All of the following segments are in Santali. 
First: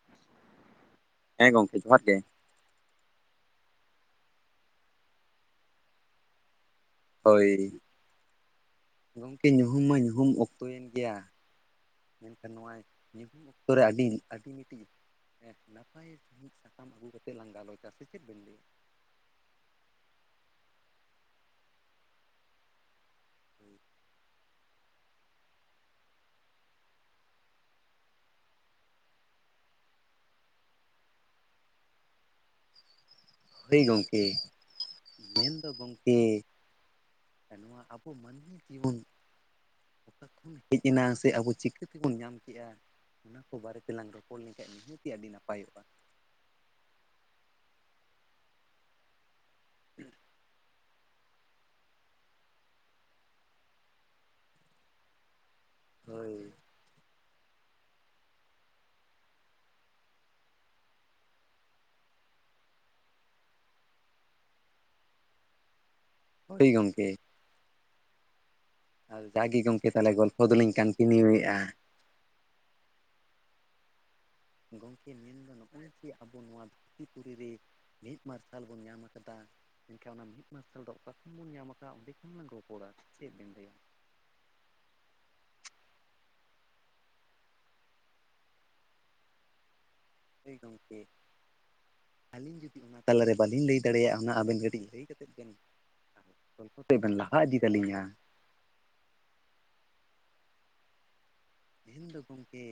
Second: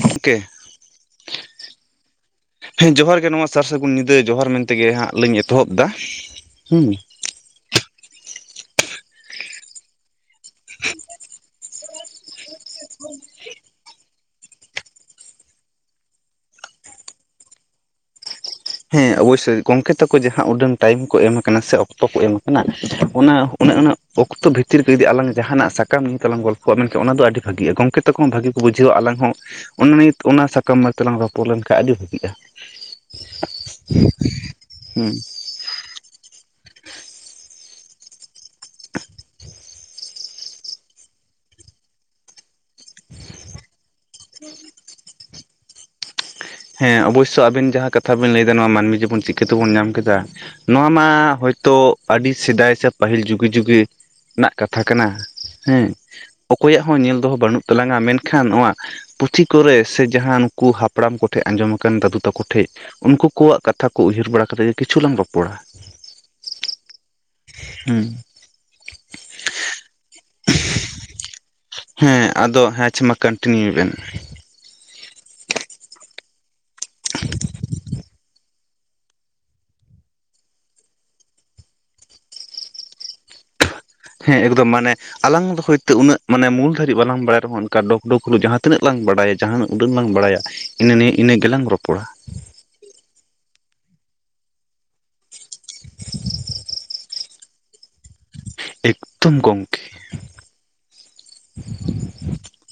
ᱜᱚᱢᱠᱮ ᱦᱮᱸ, ᱜᱚᱝᱠᱮ ᱡᱚᱦᱟᱨ ᱜᱮ? ᱦᱮᱸ ᱡᱚᱦᱟᱨ ᱜᱮ ᱱᱚᱣᱟ ᱥᱟᱨ ᱥᱟᱜᱩᱱ ᱧᱤᱫᱟᱹ, ᱡᱚᱦᱟᱨ ᱢᱮᱱᱛᱮ ᱜᱮ ᱦᱟᱸᱜ ᱞᱤᱧ ᱮᱛᱚᱦᱚᱵ ᱮᱫᱟ ᱦᱩᱸ᱾ ᱦᱳᱭ᱾ ᱜᱚᱢᱠᱮ ᱧᱩᱦᱩᱢ ᱢᱟ ᱧᱩᱦᱩᱢ ᱚᱠᱛᱚᱭᱮᱱ ᱜᱮᱭᱟ᱾ ᱢᱮᱱ ᱱᱚᱣᱟ ᱧᱩᱦᱩᱢ ᱚᱠᱛᱚ ᱨᱮ ᱟᱹᱰᱤ ᱟᱹᱰᱤ ᱢᱤᱫᱴᱤᱡ ᱱᱟᱯᱟᱭ ᱢᱤᱫ ᱥᱟᱠᱟᱢ ᱟᱹᱜᱩ ᱠᱟᱛᱮ ᱞᱟᱸᱜ ᱞᱮᱠᱟ ᱥᱮ ᱪᱮᱫ ᱵᱮᱱ ᱞᱟᱹᱭᱟ ᱦᱮᱸ ᱚᱵᱚᱥᱥᱳᱭ ᱜᱚᱝᱠᱮ ᱛᱟᱠᱚ ᱡᱟᱦᱟᱸ ᱩᱰᱟᱹᱱ ᱴᱟᱭᱤᱢ ᱠᱚ ᱮᱢ ᱠᱟᱱᱟ ᱥᱮ ᱚᱠᱛᱚ ᱠᱚ ᱮᱢ ᱠᱟᱱᱟ ᱚᱱᱟ ᱚᱱᱮ ᱚᱱᱟᱼᱼ ᱚᱠᱛᱚ ᱵᱷᱤᱛᱤᱨ ᱨᱮ ᱡᱩᱫᱤ ᱟᱞᱟᱝ ᱡᱟᱦᱟᱱᱟᱜ ᱥᱟᱠᱟᱢ ᱧᱩᱢ ᱛᱮᱞᱟᱝ ᱜᱚᱞᱯᱚᱜᱼᱟ ᱢᱮᱱᱠᱷᱟᱱ ᱚᱱᱟ ᱫᱚ ᱟᱰᱤ ᱵᱷᱟᱜᱤᱜᱼᱟ ᱜᱚᱢᱠᱮ ᱛᱟᱠᱚ ᱦᱚᱸ ᱵᱷᱟᱜᱤ ᱠᱚ ᱵᱩᱡᱷᱟᱹᱣᱟ ᱟᱞᱟᱝ ᱦᱚᱸᱼᱼ ᱚᱱᱟ ᱱᱤᱛ ᱚᱱᱟ ᱥᱟᱠᱟᱢ ᱢᱟᱛᱮᱞᱟᱝ ᱨᱚᱯᱚᱲ ᱞᱮᱱᱠᱷᱟᱱ ᱟᱰᱤ ᱵᱷᱟᱜᱤᱜᱼᱟ? ᱦᱳᱭ ᱜᱚᱢᱠᱮ ᱦᱩᱸ ᱢᱮᱱᱫᱚ ᱜᱚᱢᱠᱮ ᱱᱚᱣᱟ ᱟᱵᱚ ᱢᱟᱱᱡᱷᱤ ᱡᱤᱵᱚᱱᱼᱼ ᱚᱠᱟ ᱠᱷᱚᱱ ᱦᱮᱡ ᱮᱱᱟ ᱥᱮ ᱟᱵᱚ ᱪᱤᱠᱟᱹ ᱛᱮᱵᱚᱱ ᱧᱟᱢ ᱠᱮᱜᱼᱟ᱾ ᱚᱱᱟ ᱠᱚ ᱵᱟᱨᱮ ᱛᱮᱞᱟᱟᱝ ᱨᱚᱯᱚᱲ ᱞᱮᱱᱠᱷᱟᱡ ᱱᱤᱦᱟᱹᱛᱤ ᱟᱹᱰᱤ ᱱᱟᱯᱟᱭᱚᱜᱼᱟ᱾ ᱦᱮᱸ ᱚᱵᱚᱥᱥᱳᱭ ᱟᱵᱤᱱ ᱡᱟᱦᱟᱸ ᱠᱟᱛᱷᱟ ᱵᱮᱤᱱ ᱞᱟᱹᱭᱫᱟ ᱱᱚᱣᱟ ᱢᱟᱹᱱᱢᱤ ᱡᱮᱵᱚᱱ ᱪᱤᱠᱟᱹᱛᱮᱵᱚᱱ ᱧᱟᱢ ᱠᱮᱫᱟ᱾ ᱱᱚᱣᱟ ᱢᱟ ᱦᱚᱭᱛᱚ ᱟᱹᱰᱤ ᱥᱮᱫᱟᱭ ᱥᱮ ᱯᱟᱹᱦᱤᱞ ᱡᱩᱜᱤ ᱡᱩᱜᱤ ᱨᱮᱱᱟᱜ ᱠᱟᱛᱷᱟ ᱠᱟᱱᱟ᱾ ᱦᱮᱸ ᱦᱳᱭ ᱚᱠᱚᱭᱟᱜᱼᱼ ᱧᱮᱞ ᱫᱚᱦᱚ ᱵᱟᱹᱱᱩᱜ ᱛᱟᱞᱟᱝᱟ ᱢᱮᱱᱠᱷᱟᱱ ᱱᱚᱣᱟ ᱯᱩᱛᱷᱤ ᱠᱚᱨᱮ ᱥᱮ ᱡᱟᱦᱟᱸ ᱱᱩᱠᱩ ᱦᱟᱯᱲᱟᱢ ᱠᱚᱼᱼ ᱴᱷᱮᱱ ᱟᱸᱡᱚᱢ ᱟᱠᱟᱱ ᱫᱟᱫᱩ ᱛᱟᱠᱚ ᱴᱷᱮᱱ ᱩᱱᱠᱩ ᱠᱚᱣᱟᱜ ᱠᱟᱛᱷᱟ ᱠᱚ ᱩᱭᱦᱟᱹᱨ ᱵᱟᱲᱟ ᱠᱟᱛᱮ ᱜᱮ ᱠᱤᱪᱷᱩ ᱞᱟᱝ ᱨᱚᱯᱚᱲᱟ᱾ ᱦᱳᱭ ᱜᱚᱢᱠᱮ ᱦᱮᱸᱻ ᱟᱨ ᱡᱟᱜᱮ ᱜᱚᱢᱠᱮ ᱛᱟᱦᱚᱞᱮ ᱜᱚᱞᱯᱚ ᱫᱚᱞᱤᱧ ᱠᱚᱱᱴᱤ ᱱᱤᱭᱩᱮᱫᱼᱟ᱾ ᱦᱮᱸ ᱟᱫᱚ ᱦᱮᱸ ᱟᱪᱪᱷᱟ ᱢᱟ ᱠᱚᱱᱴᱤᱱᱤᱭᱩ ᱵᱮᱱ? ᱜᱚᱢᱠᱮ ᱢᱮᱱᱫᱚ ᱱᱚᱜᱼᱚᱭ ᱡᱮ ᱟᱵᱚ ᱱᱚᱣᱟ ᱫᱷᱟᱹᱨᱛᱤ ᱯᱩᱨᱤ ᱨᱮ ᱢᱤᱫ ᱢᱟᱨᱼᱼ ᱢᱟᱨᱥᱟᱞ ᱵᱚᱱ ᱧᱟᱢ ᱟᱠᱟᱫᱟ ᱮᱱᱠᱷᱟᱱ ᱚᱱᱟ ᱢᱤᱫ ᱢᱟᱨᱥᱟᱞ ᱫᱚ ᱚᱠᱟ ᱠᱷᱚᱱ ᱵᱚᱱ ᱧᱟᱢ ᱟᱠᱟᱫᱟ ᱚᱸᱰᱮ ᱠᱷᱚᱱ ᱞᱟᱝ ᱨᱚᱯᱚᱲᱟ ᱪᱮᱫ? ᱵᱮᱱ ᱞᱟᱹᱭᱟ ᱦᱮᱸ ᱮᱠᱫᱚᱢ ᱢᱟᱱᱮᱼᱼ ᱟᱞᱟᱝ ᱫᱚ ᱦᱚᱭᱛ ᱩᱱᱟᱹᱜ ᱢᱟᱱᱮ ᱢᱩᱞ ᱫᱟᱨᱤᱡ ᱵᱟᱞᱟᱜ ᱨᱮᱦᱚᱸᱚᱱᱠᱟ ᱰᱚᱜᱽ ᱰᱚᱜᱽ ᱞᱩᱩᱜ ᱡᱟᱦᱟᱸ ᱛᱤᱱᱟᱹᱜ ᱞᱟᱝ ᱵᱟᱲᱟᱭᱟᱼᱼ ᱡᱟᱦᱟᱱᱟᱜ ᱩᱰᱟᱹᱱ ᱞᱟᱝ ᱵᱟᱲᱟᱭᱟ ᱦᱳᱭ ᱤᱱᱟᱹ ᱜᱚᱝᱠᱮ ᱱᱤᱭᱟᱹᱮ ᱤᱱᱟᱹᱜ ᱜᱮᱞᱟᱝ ᱨᱚᱯᱚᱲᱟ᱾ ᱟᱹᱞᱤᱧ ᱡᱩᱫᱤ ᱚᱱᱟ ᱛᱟᱞᱟᱨᱮ ᱵᱟᱹᱞᱤᱧ ᱞᱟᱹᱭ ᱫᱟᱲᱮᱭᱟᱜᱼᱟ ᱚᱱᱟ ᱟᱵᱮᱱ ᱜᱟᱹᱰᱤᱡᱼᱼ ᱞᱟᱹᱭ ᱠᱟᱛᱮᱫ ᱵᱮᱱ ᱜᱚᱞᱯᱚ ᱛᱮ ᱵᱮᱱ ᱞᱟᱦᱟ ᱤᱫᱤ ᱛᱟᱞᱤᱧᱟ᱾ ᱮᱠᱫᱚᱢ ᱜᱚᱝᱠᱮ᱾ ᱟᱞᱤᱧ ᱫᱚ ᱜᱚᱢᱠᱮ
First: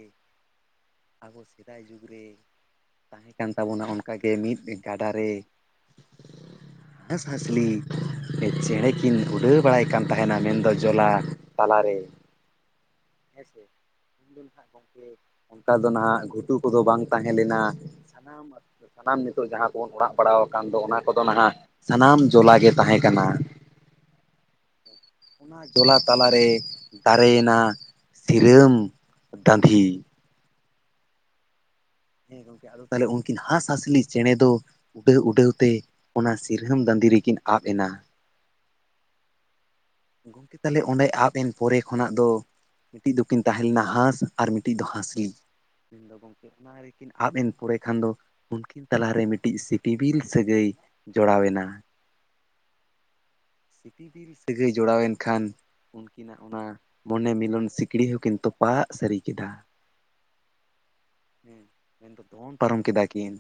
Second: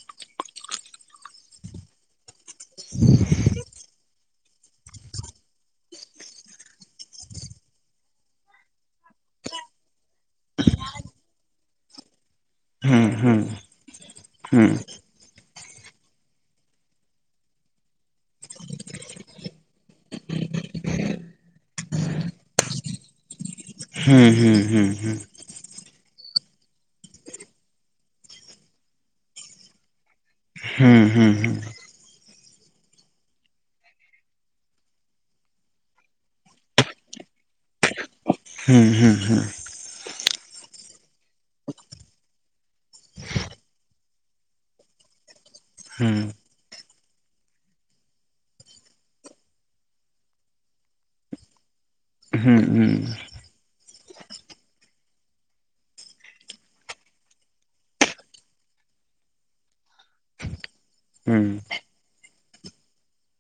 ᱟᱵᱚ ᱥᱮᱫᱟᱭ ᱡᱩᱜᱽ ᱨᱮ ᱛᱟᱦᱮᱸ ᱠᱟᱱ ᱛᱟᱵᱚᱱᱟ ᱚᱱᱠᱟᱼᱼ ᱢᱤᱫ ᱜᱟᱰᱟ ᱨᱮᱼᱼ ᱦᱮᱸᱥ ᱦᱟᱸᱥᱞᱤ ᱪᱮᱬᱮᱸ ᱠᱤᱱ ᱩᱰᱟᱹᱣ ᱵᱟᱲᱟᱭ ᱠᱟᱱ ᱛᱟᱦᱮᱱᱟ ᱢᱮᱱᱫᱚ ᱡᱚᱞᱟ ᱛᱟᱞᱟᱨᱮᱼᱼ ᱦᱩᱸ ᱦᱩᱸ ᱦᱮᱸ ᱥᱮ ᱦᱩᱸ ᱜᱚᱢᱠᱮ ᱚᱱᱠᱟ ᱫᱚ ᱱᱟᱦᱟᱜ ᱜᱷᱩᱴᱩ ᱠᱚᱫᱚ ᱵᱟᱝ ᱛᱟᱦᱮᱸ ᱞᱮᱱᱟ, ᱥᱟᱱᱟᱢ ᱥᱟᱱᱟᱢ ᱱᱤᱛᱚᱜ ᱡᱟᱦᱟᱸ ᱠᱚᱵᱚᱱ ᱚᱲᱟᱜ ᱵᱟᱲᱟ ᱟᱠᱟᱱ ᱫᱚ ᱚᱱᱟ ᱠᱚᱫᱚ ᱱᱟᱦᱟᱜ ᱥᱟᱱᱟᱢ ᱡᱚᱞᱟ ᱜᱮᱼᱼ ᱛᱟᱦᱮᱸ ᱠᱟᱱᱟ᱾ ᱦᱩ ᱦᱩ ᱦᱩ ᱦᱩ ᱚᱱᱟ ᱡᱚᱞᱟ ᱛᱟᱞᱟᱨᱮ ᱫᱟᱨᱮᱭᱮᱱᱟ ᱥᱤᱨᱟᱹᱢ ᱫᱟᱹᱫᱷᱤ ᱦᱩ ᱦᱩ ᱦᱩ ᱦᱮᱸ ᱜᱚᱢᱠᱮ ᱟᱫᱚ ᱛᱟᱦᱚᱞᱮ ᱩᱱᱠᱤᱱ ᱦᱟᱸᱥᱼᱦᱟᱸᱥᱞᱤ ᱪᱮᱬᱮ ᱫᱚᱼᱼ ᱩᱰᱟᱹᱣ ᱩᱰᱟᱹᱣ ᱛᱮ ᱚᱱᱟ ᱥᱤᱨᱟᱹᱢ ᱫᱟᱹᱫᱤ ᱨᱮᱠᱤᱱ ᱟᱵ ᱮᱱᱟ ᱦᱮᱸ ᱦᱮᱸ ᱦᱮᱸ ᱜᱚᱢᱠᱮ ᱛᱟᱦᱚᱞᱮ ᱚᱸᱰᱮ ᱟᱵ ᱮᱱ ᱯᱚᱨᱮ ᱠᱷᱚᱱᱟᱜ ᱫᱚ ᱢᱤᱫᱴᱤᱡ ᱫᱚᱠᱤᱱ ᱛᱟᱦᱮᱸ ᱞᱮᱱᱟ ᱦᱟᱸᱥᱼᱼ ᱟᱨ ᱢᱤᱫᱴᱤᱡ ᱫᱚ ᱦᱟᱸᱥᱞᱤ ᱢᱮᱱ ᱫᱚᱼᱼ ᱦᱩᱸ ᱚᱱᱟ ᱨᱮᱠᱤᱱ ᱟᱵ ᱮᱱ ᱯᱚᱨᱮ ᱠᱷᱟᱱ ᱫᱚ ᱩᱱᱠᱤᱱ ᱛᱟᱞᱟᱨᱮ ᱢᱤᱫᱴᱤᱡ ᱥᱤᱯᱤᱵᱤᱞ ᱥᱟᱹᱜᱟᱹᱭᱼᱼ ᱡᱚᱲᱟᱣ ᱮᱱᱟ᱾ ᱦᱩᱸ ᱦᱩᱸ ᱥᱤᱯᱤᱵᱤᱞ ᱥᱟᱹᱜᱟᱹᱭ ᱡᱚᱲᱟᱣ ᱮᱱ ᱠᱷᱟᱱᱼᱼ ᱩᱱᱠᱤᱱᱟᱜ ᱚᱱᱟ ᱢᱚᱱᱮ ᱢᱤᱞᱚᱱ ᱥᱤᱠᱲᱤ ᱦᱚᱸᱠᱤᱱ ᱛᱚᱯᱟᱜ ᱥᱟᱹᱨᱤ ᱠᱮᱫᱟ᱾ ᱦᱩᱸ ᱦᱮᱸ ᱢᱮᱱᱫᱚ ᱫᱚᱱ ᱯᱟᱨᱚᱢ ᱠᱮᱫᱟ ᱠᱤᱱ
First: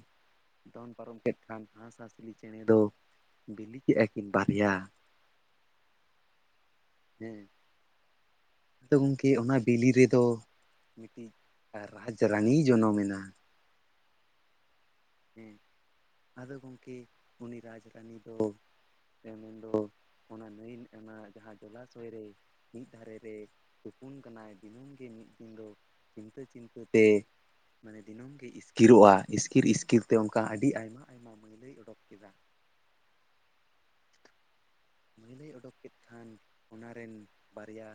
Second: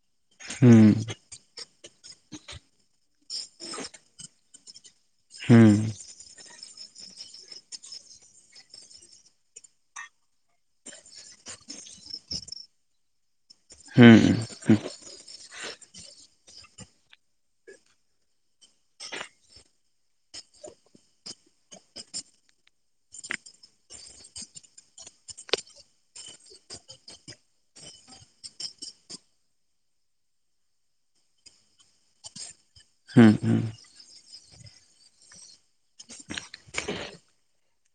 ᱦᱩᱸ ᱦᱩᱸ ᱫᱚᱱ ᱯᱟᱨᱚᱢ ᱠᱮᱫᱼᱼ ᱮᱠᱷᱟᱱ ᱦᱟᱸᱥ ᱦᱟᱸᱥᱞᱤ ᱪᱮᱬᱮ ᱫᱚ ᱵᱤᱞᱤ ᱠᱮᱜᱼᱟ ᱠᱤᱱ ᱵᱟᱨᱭᱟ᱾ ᱦᱩᱸ᱾ ᱦᱮᱸ ᱟᱫᱚ ᱜᱚᱝᱠᱮ ᱚᱱᱟ ᱵᱤᱞᱤ ᱨᱮᱫᱚ ᱢᱤᱫ ᱨᱟᱡᱽ ᱨᱟᱱᱤ ᱡᱚᱱᱚᱢᱮ ᱮᱱᱟ᱾ ᱦᱩᱸ ᱦᱩᱸ᱾ ᱦᱮᱸ ᱟᱫᱚ ᱜᱚᱝᱠᱮ ᱩᱱᱤ ᱨᱟᱡᱽ ᱨᱟᱱᱤ ᱫᱚ ᱛᱮᱢᱚᱱᱫᱚ ᱚᱱᱟ ᱱᱟᱹᱭ ᱢᱮᱱᱟᱜ ᱚᱱᱟ ᱡᱟᱦᱟᱸ ᱡᱚᱞᱟᱥᱚᱭ ᱨᱮ ᱢᱤᱫ ᱫᱷᱟᱨᱮ ᱨᱮ ᱛᱩᱯᱩᱱ ᱠᱟᱱᱟᱭ ᱫᱤᱱᱟᱹᱢ ᱜᱮ, ᱢᱤᱫ ᱫᱤᱱ ᱫᱚ ᱪᱤᱱᱛᱟᱹ ᱪᱤᱱᱛᱟᱹᱛᱮ ᱢᱟᱱᱮ ᱫᱤᱱᱟᱹᱢ ᱜᱮ ᱤᱥᱠᱤᱨᱚᱜᱼᱟ ᱤᱥᱠᱤᱨ ᱤᱥ ᱠᱤᱨ ᱛᱮ ᱚᱱᱠᱟ ᱟᱹᱰᱤ ᱟᱭᱢᱟ ᱟᱭᱢᱟ ᱢᱟᱹᱭᱞᱟᱹᱭ ᱚᱰᱚᱠ ᱠᱮᱫᱟ ᱦᱩᱸ ᱦᱩᱸ ᱢᱟᱹᱭᱞᱟᱹᱭ ᱳᱰᱳᱠ ᱠᱮᱫ ᱠᱷᱟᱱ ᱚᱱᱟ ᱨᱮᱱ ᱵᱟᱨᱭᱟ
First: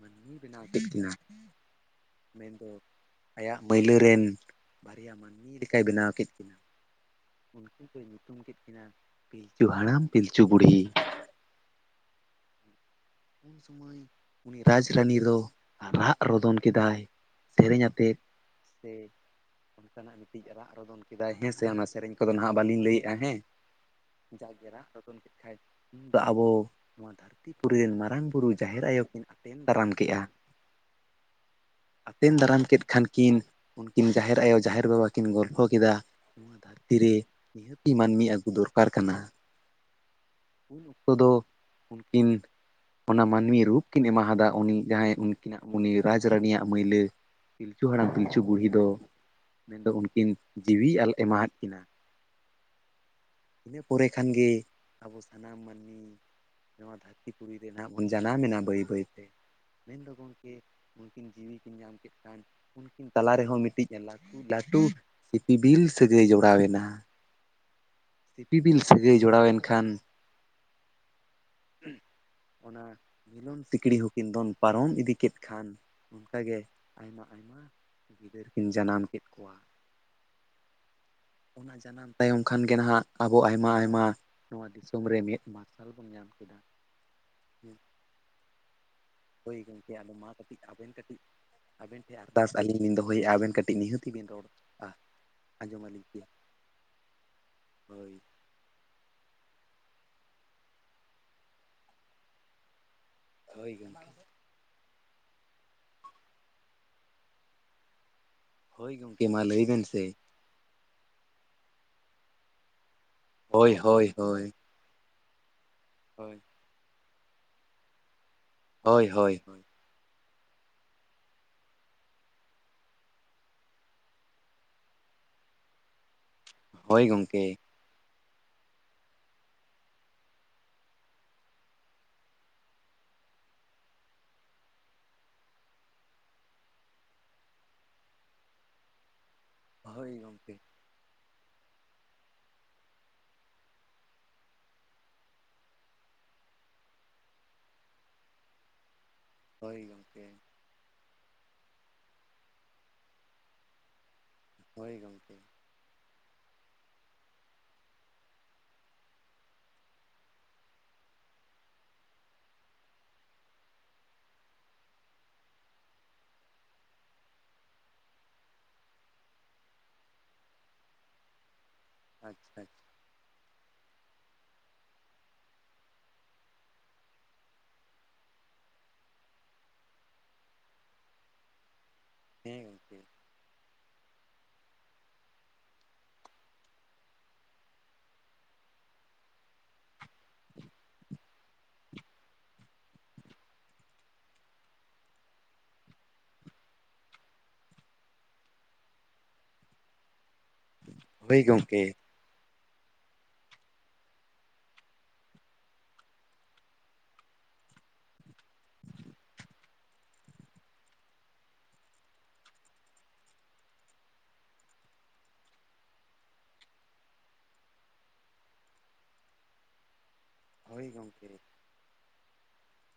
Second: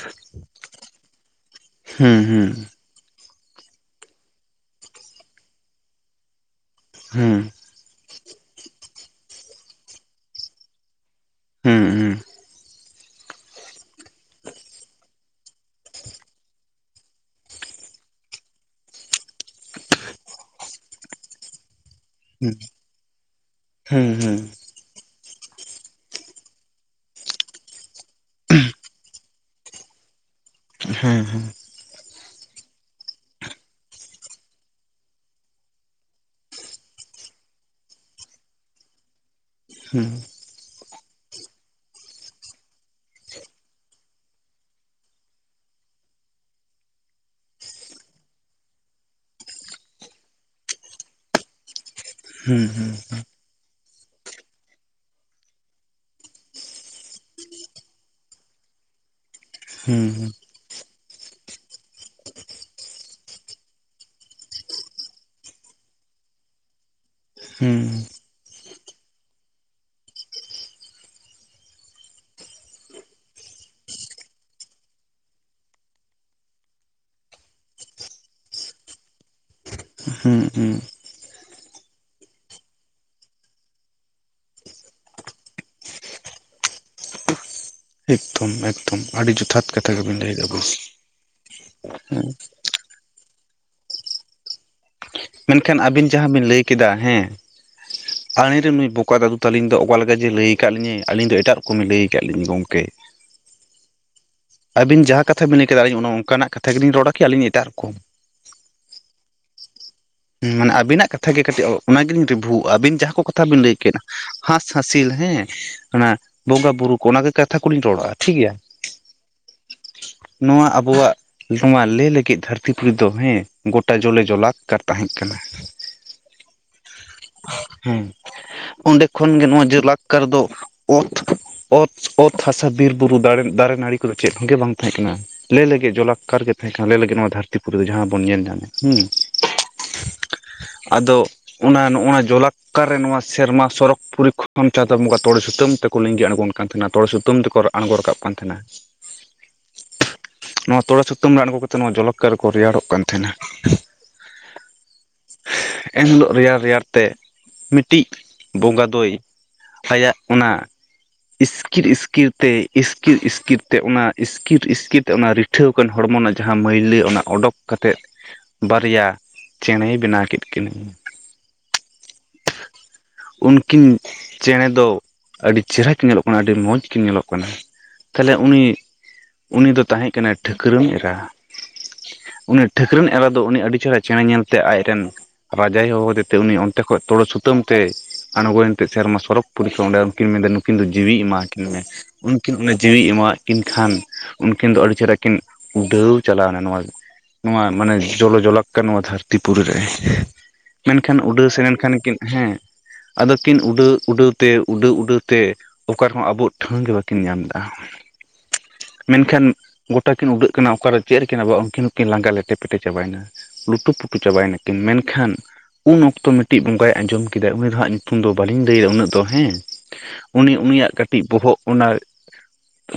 ᱢᱟᱱᱢᱤᱭ ᱵᱮᱱᱟᱣ ᱠᱮᱫ ᱠᱤᱱᱟ᱾ ᱦᱩᱸ ᱢᱮᱱᱫᱚ ᱟᱭᱟᱜ ᱢᱟᱹᱭᱞᱟᱹ ᱨᱮᱱ ᱵᱟᱨᱭᱟ ᱢᱟᱹᱱᱢᱤ ᱞᱮᱠᱟᱭ ᱵᱮᱱᱟᱣ ᱠᱮᱫ ᱠᱤᱱᱟᱹ᱾ ᱦᱩᱸ ᱩᱱᱠᱤᱱ ᱫᱚᱭ ᱧᱩᱛᱩᱢ ᱠᱮᱫ ᱠᱤᱱᱟᱹ ᱯᱤᱞᱪᱩ ᱦᱟᱲᱟᱢ ᱯᱤᱞᱪᱩ ᱵᱩᱲᱦᱤ᱾ ᱦᱩᱸ ᱦᱩᱸ ᱦᱩᱸ ᱩᱱ ᱥᱚᱢᱚᱭ ᱩᱱᱤ ᱨᱟᱡᱽ ᱨᱟᱱᱤ ᱫᱚ ᱨᱟᱜ ᱨᱚᱫᱚᱱ ᱠᱮᱫᱟᱭ ᱥᱮᱨᱮᱧ ᱟᱛᱮᱫ᱾ ᱥᱮ ᱚᱱᱠᱟᱱᱟᱜ ᱢᱤᱫᱴᱤᱡ ᱨᱟᱜ᱾ ᱨᱚᱫᱚᱱ ᱠᱮᱫᱟᱭ ᱦᱮᱸ ᱥᱮ ᱚᱱᱟ ᱥᱮᱨᱮᱧ ᱠᱚᱫᱚ ᱦᱩᱸ ᱱᱟᱦᱟᱜ ᱵᱟᱹᱞᱤᱧ ᱞᱟᱹᱭᱮᱜᱼᱟ ᱦᱮᱸ ᱦᱩᱸ ᱡᱟᱜ ᱜᱮ ᱨᱟᱜ ᱨᱚᱫᱚᱱ ᱠᱮᱫ ᱠᱷᱟᱡ ᱩᱱ ᱫᱚ ᱟᱵᱚ ᱱᱚᱣᱟ ᱫᱷᱟᱹᱨᱛᱤ ᱯᱩᱨᱤ ᱨᱮᱱ ᱢᱟ ᱢᱟᱨᱟᱝ ᱵᱩᱨᱩ ᱡᱟᱦᱮᱨ ᱟᱭᱳ ᱠᱤᱱ ᱟᱛᱮᱱ ᱫᱟᱨᱟᱢ ᱠᱮᱫᱼᱟ᱾ ᱦᱮᱸ ᱦᱮᱸ᱾ ᱟᱛᱮᱱ ᱫᱟᱨᱟᱢ ᱠᱮᱫ ᱠᱷᱟᱱ ᱠᱤᱱ ᱩᱱᱠᱤᱱ ᱡᱟᱦᱮᱨ ᱟᱭᱳ ᱡᱟᱦᱮᱨ ᱵᱟᱵᱟ ᱠᱤᱱ ᱜᱚᱞᱯᱷᱚ ᱠᱮᱫᱟ, ᱱᱚᱣᱟ ᱫᱷᱟᱹᱨᱛᱤ ᱨᱮ ᱱᱤᱦᱟᱹᱛᱤ ᱢᱟᱹᱱᱢᱤ ᱟᱹᱜᱩ ᱫᱚᱨᱠᱟᱨ ᱠᱟᱱᱟ᱾ ᱦᱩᱸ᱾ ᱩᱱ ᱚᱠᱛᱚ ᱫᱚ ᱩᱱᱠᱤᱱ ᱚᱱᱟ ᱢᱟᱹᱱᱢᱤ ᱨᱩᱯ ᱠᱤᱱ ᱮᱢᱟ ᱦᱟᱫᱟ ᱩᱱᱤ ᱡᱟᱦᱟᱸᱭ ᱩᱱᱠᱤᱱᱟᱜ ᱩᱱᱤ ᱨᱟᱡᱽ ᱨᱟᱱᱤᱭᱟᱜ ᱢᱟᱹᱭᱞᱟᱹ, ᱯᱤᱞᱪᱩ ᱦᱟᱲᱟᱢ ᱯᱤᱞᱪᱩ ᱵᱩᱲᱦᱤ ᱫᱚ ᱢᱮᱱᱫᱚ ᱩᱱᱠᱤᱱ ᱡᱤᱣᱤ ᱟᱞ ᱮᱢᱟ ᱟᱫ ᱠᱤᱱᱟ᱾ ᱦᱩᱸ ᱦᱩᱸ ᱦᱩᱸ᱾ ᱤᱱᱟᱹ ᱯᱚᱨᱮ ᱠᱷᱟᱱ ᱜᱮ ᱟᱵᱚ ᱥᱟᱱᱟᱢ ᱢᱟᱹᱱᱢᱤ ᱱᱚᱣᱟ ᱫᱷᱟᱹᱨᱛᱤ ᱯᱩᱨᱤ ᱨᱮ ᱱᱟᱦᱟᱜ ᱵᱚᱱ ᱡᱟᱱᱟᱢᱮᱱᱟ ᱵᱟᱹᱭ ᱵᱟᱹᱭ ᱛᱮ ᱢᱮᱱᱫᱚ ᱦᱩᱸ ᱜᱚᱝᱠᱮ ᱩᱱ ᱠᱤᱱ ᱡᱤᱣᱤ ᱠᱤᱱ ᱧᱟᱢ ᱠᱮᱫ ᱠᱷᱟᱱ ᱩᱱᱠᱤᱱ ᱛᱟᱞᱟ ᱨᱮᱦᱚᱸ ᱢᱤᱫᱴᱤᱡ ᱞᱟᱹᱴᱩ ᱞᱟᱹᱴᱩ ᱥᱤᱯᱤᱵᱤᱞ ᱥᱟᱹᱜᱟᱹᱭ ᱡᱚᱲᱟᱣᱮᱱᱟ᱾ ᱦᱩᱸ᱾ ᱥᱤᱤᱯᱤᱵᱤᱞ ᱥᱟᱹᱜᱟᱹᱭ ᱡᱚᱲᱟᱣᱮᱱ ᱠᱷᱟᱱ, ᱚᱱᱟ ᱢᱤᱞᱚᱱ ᱥᱤᱠᱲᱤ ᱦᱚᱸ ᱠᱤᱱ ᱫᱚᱱ ᱯᱟᱨᱚᱢ ᱤᱫᱤ ᱠᱮᱫ ᱠᱷᱟᱱ ᱚᱱᱠᱟ ᱜᱮ ᱟᱭᱢᱟ ᱟᱭᱢᱟ ᱜᱤᱫᱟᱹᱨ ᱠᱤᱱ ᱡᱟᱱᱟᱢ ᱠᱮᱫ ᱠᱚᱣᱟ᱾ ᱦᱩᱸ ᱦᱩᱸ᱾ ᱚᱱᱟ ᱡᱟᱱᱟᱢ ᱛᱟᱭᱚᱢ ᱠᱷᱚᱱ ᱜᱮ ᱱᱟᱦᱟᱜ ᱟᱵᱚ ᱟᱭᱢᱟ ᱟᱭᱢᱟ ᱱᱚᱣᱟ ᱫᱤᱥᱚᱢ ᱨᱮ ᱢᱮᱫ ᱢᱟᱨᱥᱟᱞ ᱵᱚᱱ ᱧᱟᱢ ᱠᱮ ᱫᱟ, ᱦᱩᱸ᱾ ᱮᱠᱫᱚᱢ ᱮᱠᱫᱚᱢ ᱟᱹᱰᱤ ᱦᱳᱭ ᱡᱚᱛᱷᱟᱛ ᱜᱚᱝᱠᱮ ᱠᱟᱛᱷᱟ ᱟᱫᱚ ᱜᱮᱵᱤᱱ ᱢᱟ ᱞᱟᱹᱭ ᱮᱫᱟ ᱠᱟᱹᱴᱤᱡ ᱵᱚᱥ ᱟᱵᱮᱱ ᱠᱟᱹᱴᱤᱡ, ᱟᱵᱮᱱ ᱴᱷᱮᱡ ᱟᱨᱫᱟᱥ ᱟᱹᱞᱤᱧ ᱞᱤᱧ ᱫᱚᱦᱚᱭᱮᱫᱼᱟ ᱟᱵᱮᱱ ᱠᱟᱹᱴᱤᱡ ᱱᱤᱦᱟᱹᱛᱤ ᱵᱤᱱ ᱨᱚᱲ ᱟ᱾ ᱢᱮᱱᱠᱷᱟᱱ ᱟᱹᱵᱤᱱ ᱡᱟᱦᱟᱸ ᱵᱤᱱ ᱞᱟᱹᱭ ᱠᱮᱫᱟ ᱦᱮᱸ, ᱦᱳᱭ᱾ ᱟᱞᱮᱨᱮᱱ ᱱᱩᱭ ᱵᱚᱠᱟ ᱫᱟᱫᱩ ᱛᱟᱹᱞᱤᱧ ᱫᱚ ᱚᱠᱟ ᱞᱮᱠᱟ ᱡᱮ ᱞᱟᱹᱭ ᱟᱠᱟᱫ ᱞᱤᱧᱟᱹᱭ ᱟᱹᱞᱤᱧ ᱫᱚ ᱮᱴᱟᱜ ᱨᱚᱠᱚᱢᱮᱭ ᱞᱟᱹᱭ ᱟᱠᱟᱫ ᱞᱤᱧᱟᱹ ᱜᱚᱢᱠᱮ᱾ ᱦᱳᱭ ᱜᱚᱝᱠᱮ᱾ ᱟᱹᱵᱤᱱ ᱡᱟᱦᱟᱸ ᱠᱟᱛᱷᱟ ᱵᱤᱱ ᱞᱟᱹᱭ ᱠᱮᱫᱟ ᱟᱞᱤᱧ ᱚᱱᱠᱟᱱᱟᱜ ᱠᱟᱛᱷᱟ ᱜᱮᱞᱤᱧ ᱨᱚᱲᱟ ᱠᱤ ᱟᱹᱞᱤᱧ ᱮᱴᱟᱜ ᱨᱚᱠᱚᱢ? ᱦᱳᱭ ᱜᱚᱝᱠᱮ ᱢᱟ ᱞᱟᱹᱭ ᱵᱮᱱ ᱥᱮ᱾ ᱢᱟᱱᱮ ᱟᱹᱵᱤᱱᱟᱜ ᱠᱟᱛᱷᱟ ᱜᱮ ᱠᱟᱹᱴᱤᱡ ᱚᱱᱟ ᱜᱮ ᱞᱤᱧ ᱨᱤᱵᱷᱩᱜᱼᱟ ᱟᱹᱵᱤᱱ ᱡᱟᱦᱟᱸ ᱠᱚ ᱠᱟᱛᱷᱟ ᱵᱤᱱ ᱦᱳᱭ ᱞᱟᱹᱭ ᱠᱮᱫ, ᱦᱳᱭ ᱦᱳᱭ ᱦᱟᱸᱥ ᱦᱟᱸᱥᱤᱞ ᱦᱮᱸ ᱚᱱᱟ ᱦᱳᱭ ᱵᱚᱸᱜᱟ ᱵᱩᱨᱩ ᱠᱚ, ᱚᱱᱟ ᱜᱮ ᱠᱟᱛᱷᱟ ᱠᱚᱞᱤᱧ ᱨᱚᱲᱟ ᱴᱷᱤᱠ ᱜᱮᱭᱟ᱾ ᱦᱳᱭ ᱦᱳᱭ ᱦᱳᱭ᱾ ᱱᱚᱣᱟ ᱟᱵᱚᱣᱟᱜ ᱱᱚᱣᱟ ᱞᱮ ᱞᱮᱸᱜᱮᱫ ᱫᱷᱟᱹᱨᱛᱤ ᱯᱩᱨᱤ ᱫᱚ ᱦᱮᱸ ᱜᱚᱴᱟ ᱡᱚᱞᱮ ᱡᱚᱞᱟᱠᱠᱟᱨ ᱛᱟᱦᱮᱸ ᱠᱟᱱᱟ᱾ ᱦᱳᱭ ᱜᱚᱝᱠᱮ᱾ ᱦᱩᱸ, ᱚᱸᱰᱮ ᱠᱷᱚᱱ ᱜᱮ ᱱᱚᱣᱟ ᱡᱮᱞᱟᱠᱠᱟᱨ ᱫᱚ ᱚᱛ, ᱚᱛ, ᱚᱛ ᱦᱟᱥᱟ ᱵᱤᱨ ᱵᱩᱨᱩ ᱫᱟᱨᱮ ᱫᱟᱨᱮ ᱱᱟᱹᱲᱤ ᱠᱚᱫᱚ ᱪᱮᱫ ᱦᱚᱸᱜᱮ ᱵᱟᱝ ᱛᱟᱦᱮᱸ ᱠᱟᱱᱟ᱾ ᱞᱮ-ᱞᱮᱸᱜᱮᱫ ᱡᱚᱞᱞᱟᱠᱟᱨ ᱜᱮ ᱛᱟᱦᱮᱸ ᱠᱟᱱᱟ ᱞᱮ-ᱞᱮᱸᱜᱮᱫ ᱱᱚᱣᱟ ᱫᱷᱟᱹᱨᱛᱤ ᱯᱩᱨᱤ ᱫᱚ ᱡᱟᱦᱟᱸ ᱵᱚᱱ ᱧᱮᱞ ᱧᱟᱢᱮᱫ ᱦᱩᱸ᱾ ᱦᱳᱭ ᱜᱚᱝᱠᱮ᱾ ᱟᱫᱚ ᱚᱱᱟ, ᱱᱚᱣᱟ ᱡᱚᱞᱟᱠᱠᱟᱨ ᱨᱮ ᱱᱚᱣᱟ ᱥᱮᱨᱢᱟ ᱥᱚᱨᱚᱠ ᱯᱚᱨᱤᱠᱷᱚᱱ ᱪᱟᱸᱫ ᱵᱚᱸᱜᱟ ᱛᱚᱲᱮ ᱥᱩᱛᱟᱹᱢ ᱛᱮᱠᱚ ᱞᱤᱜᱤ ᱟᱬᱜᱚᱱ ᱠᱟᱱ ᱛᱟᱸᱦᱮᱱᱟ, ᱛᱚᱲᱮ ᱥᱩᱛᱟᱹᱢ ᱛᱮᱠᱚ ᱟᱬᱜᱚ ᱨᱟᱠᱟᱵ ᱠᱟᱱ ᱛᱟᱸᱦᱮᱱᱟ᱾ ᱦᱳᱭ ᱜᱚᱝᱠᱮ᱾ ᱱᱚᱣᱟ ᱛᱚᱲᱮ ᱥᱩᱛᱟᱹᱢ ᱨᱮ ᱟᱬᱜᱚ ᱠᱟᱛᱮ ᱱᱚᱣᱟ ᱡᱚᱞᱚᱠᱠᱟᱨ ᱠᱚ ᱨᱮᱭᱟᱲᱚᱜ ᱠᱟᱱ ᱛᱟᱸᱦᱮᱱᱟ᱾ ᱦᱳᱭ ᱜᱚᱝᱠᱮ᱾ ᱮᱱᱦᱤᱞᱳᱜ ᱨᱮᱭᱟᱲ ᱨᱮᱭᱟᱲ ᱛᱮ ᱢᱤᱫᱴᱤᱡ ᱵᱚᱸᱜᱟ ᱫᱚᱭ ᱟᱭᱟᱜ ᱚᱱᱟ ᱤᱥᱠᱤᱨ ᱤᱥᱠᱤᱨ ᱛᱮ, ᱤᱥᱠᱤᱨ ᱤᱥᱠᱤᱨ ᱛᱮ ᱚᱱᱟ, ᱤᱥᱠᱤᱨ ᱤᱥᱠᱤᱨ ᱛᱮ ᱚᱱᱟ ᱴᱷᱟᱹᱣᱠᱟᱱ ᱦᱚᱲᱢᱚ ᱨᱮᱱᱟᱜ ᱡᱟᱦᱟᱸ ᱢᱟᱹᱭᱞᱟᱹ ᱚᱱᱟ ᱚᱰᱚᱠ ᱠᱟᱛᱮᱫ ᱵᱟᱨᱭᱟ ᱪᱮᱬᱮᱭ ᱵᱮᱱᱟᱣ ᱠᱮᱫ ᱠᱤᱱᱟᱹ᱾ ᱟᱪᱪᱷᱟ᱾ ᱩᱱᱠᱤᱱ ᱪᱮᱬᱮ ᱫᱚ ᱟᱹᱰᱤ ᱪᱮᱦᱨᱟ ᱠᱤᱱ ᱧᱮᱞᱚᱜ ᱠᱟᱱᱟ ᱟᱹᱰᱤ ᱢᱚᱸᱡᱽ ᱠᱤᱱ ᱧᱮᱞᱚᱜ ᱠᱟᱱᱟ ᱛᱟᱦᱞᱮ ᱩᱱᱤ ᱩᱱᱤ ᱫᱚ ᱛᱟᱦᱮᱸ ᱠᱟᱱᱟᱭ ᱴᱷᱟᱹᱠᱨᱟᱹᱱ ᱮᱨᱟ᱾ ᱢᱟᱱᱮ ᱦᱮᱸ ᱜᱚᱝᱠᱮ ᱴᱷᱟᱹᱠᱨᱟᱹᱱ ᱮᱨᱟ ᱫᱚ ᱩᱱᱤ ᱟᱹᱰᱤ ᱪᱮᱦᱨᱟ ᱪᱮᱬᱮ ᱧᱮᱞ ᱥᱮ ᱟᱡᱨᱮᱱ ᱨᱟᱡᱟᱭ ᱦᱚᱦᱚ ᱟᱫᱮᱛᱮ ᱩᱱᱤ ᱚᱱᱛᱮ ᱠᱷᱚᱡ ᱛᱚᱲᱮ ᱥᱩᱛᱟᱹᱢ ᱛᱮᱭ ᱟᱬᱜᱚᱭᱮᱱᱛᱮ ᱥᱮᱨᱢᱟ ᱥᱚᱨᱚᱜᱽ ᱯᱚᱨᱤ ᱠᱷᱚᱱ ᱚᱸᱰᱮ ᱩᱱᱠᱤᱱ ᱢᱮᱱᱫᱟ ᱱᱩᱠᱤᱱ ᱫᱚ ᱡᱤᱣᱤᱭ ᱮᱢᱟ ᱠᱤᱱᱟᱹ, ᱩᱱᱠᱤᱱ ᱚᱱᱟ ᱡᱤᱣᱭᱤᱭ ᱮᱢᱟᱣᱟᱫ ᱠᱤᱱ ᱠᱷᱟᱱ ᱩᱱᱠᱤᱱ ᱫᱚ ᱟᱹᱰᱤ ᱪᱮᱦᱨᱟ ᱠᱤᱱ ᱩᱰᱷᱟᱹᱣᱻ ᱪᱟᱞᱟᱣᱮᱱᱟ ᱱᱚᱣᱟ ᱱᱚᱣᱟ ᱢᱟᱱᱮ ᱡᱚᱞᱚ ᱡᱚᱞᱟᱠᱠᱟᱨ ᱱᱚᱣᱟ ᱫᱷᱟᱹᱨᱛᱤᱯᱩᱨᱤ ᱨᱮ᱾ ᱢᱮᱱᱠᱷᱟᱱ ᱦᱳᱭ ᱩᱰᱟᱹᱣ ᱥᱮᱱᱮᱱ ᱜᱚᱝᱠᱮ ᱠᱤᱱ ᱦᱮᱸ ᱟᱫᱚᱠᱤᱱ ᱩᱰᱟᱹᱣ ᱩᱰᱟᱹᱣ ᱛᱮ, ᱩᱰᱟᱹᱣ ᱩᱰᱟᱹᱣ ᱛᱮ ᱚᱠᱟᱨ ᱨᱮᱦᱚᱸ ᱟᱵᱚ ᱴᱷᱟᱹᱶ ᱜᱮ ᱵᱟᱹᱠᱤᱱ ᱧᱟᱢ ᱞᱮᱜ-ᱟ᱾ [inaudible] ᱢᱮᱱᱠᱷᱟᱱ ᱜᱚᱴᱟ ᱠᱤᱱ ᱩᱰᱟᱹᱜ ᱠᱟᱱᱟ, ᱚᱠᱟᱨᱮ ᱪᱮᱫ ᱨᱮᱠᱤᱱ ᱟᱵᱚᱜ-ᱟ ᱩᱱᱠᱤᱱ ᱦᱚᱸᱠᱤᱱ ᱞᱟᱸᱜᱟ ᱞᱮᱴᱮ ᱯᱮᱴᱮ ᱪᱟᱵᱟᱭᱮᱱᱟ᱾ ᱞᱩᱴᱩ ᱯᱩᱴᱩ ᱪᱟᱵᱟᱭᱮᱱᱟᱠᱤᱱ᱾ ᱢᱮᱱᱠᱷᱟᱱ ᱩᱱ ᱚᱠᱛᱚ ᱢᱤᱫ ᱢᱤᱫᱴᱤᱡ ᱵᱚᱸᱜᱟᱭ ᱟᱸᱡᱚᱢ ᱠᱮᱫᱟ ᱩᱱᱤ ᱫᱚ ᱦᱟᱸᱜ ᱧᱩᱛᱩᱢ ᱫᱚ ᱵᱟᱹᱞᱤᱧ ᱞᱟᱹᱭᱟ ᱩᱱᱟᱹᱜ ᱫᱚ ᱦᱮᱸ᱾ ᱩᱱᱤ ᱦᱳᱭ ᱩᱱᱤᱭᱟᱜ ᱠᱟᱹᱴᱤᱡ ᱜᱚᱝᱠᱮ ᱵᱚᱦᱚᱜ ᱚᱱᱟ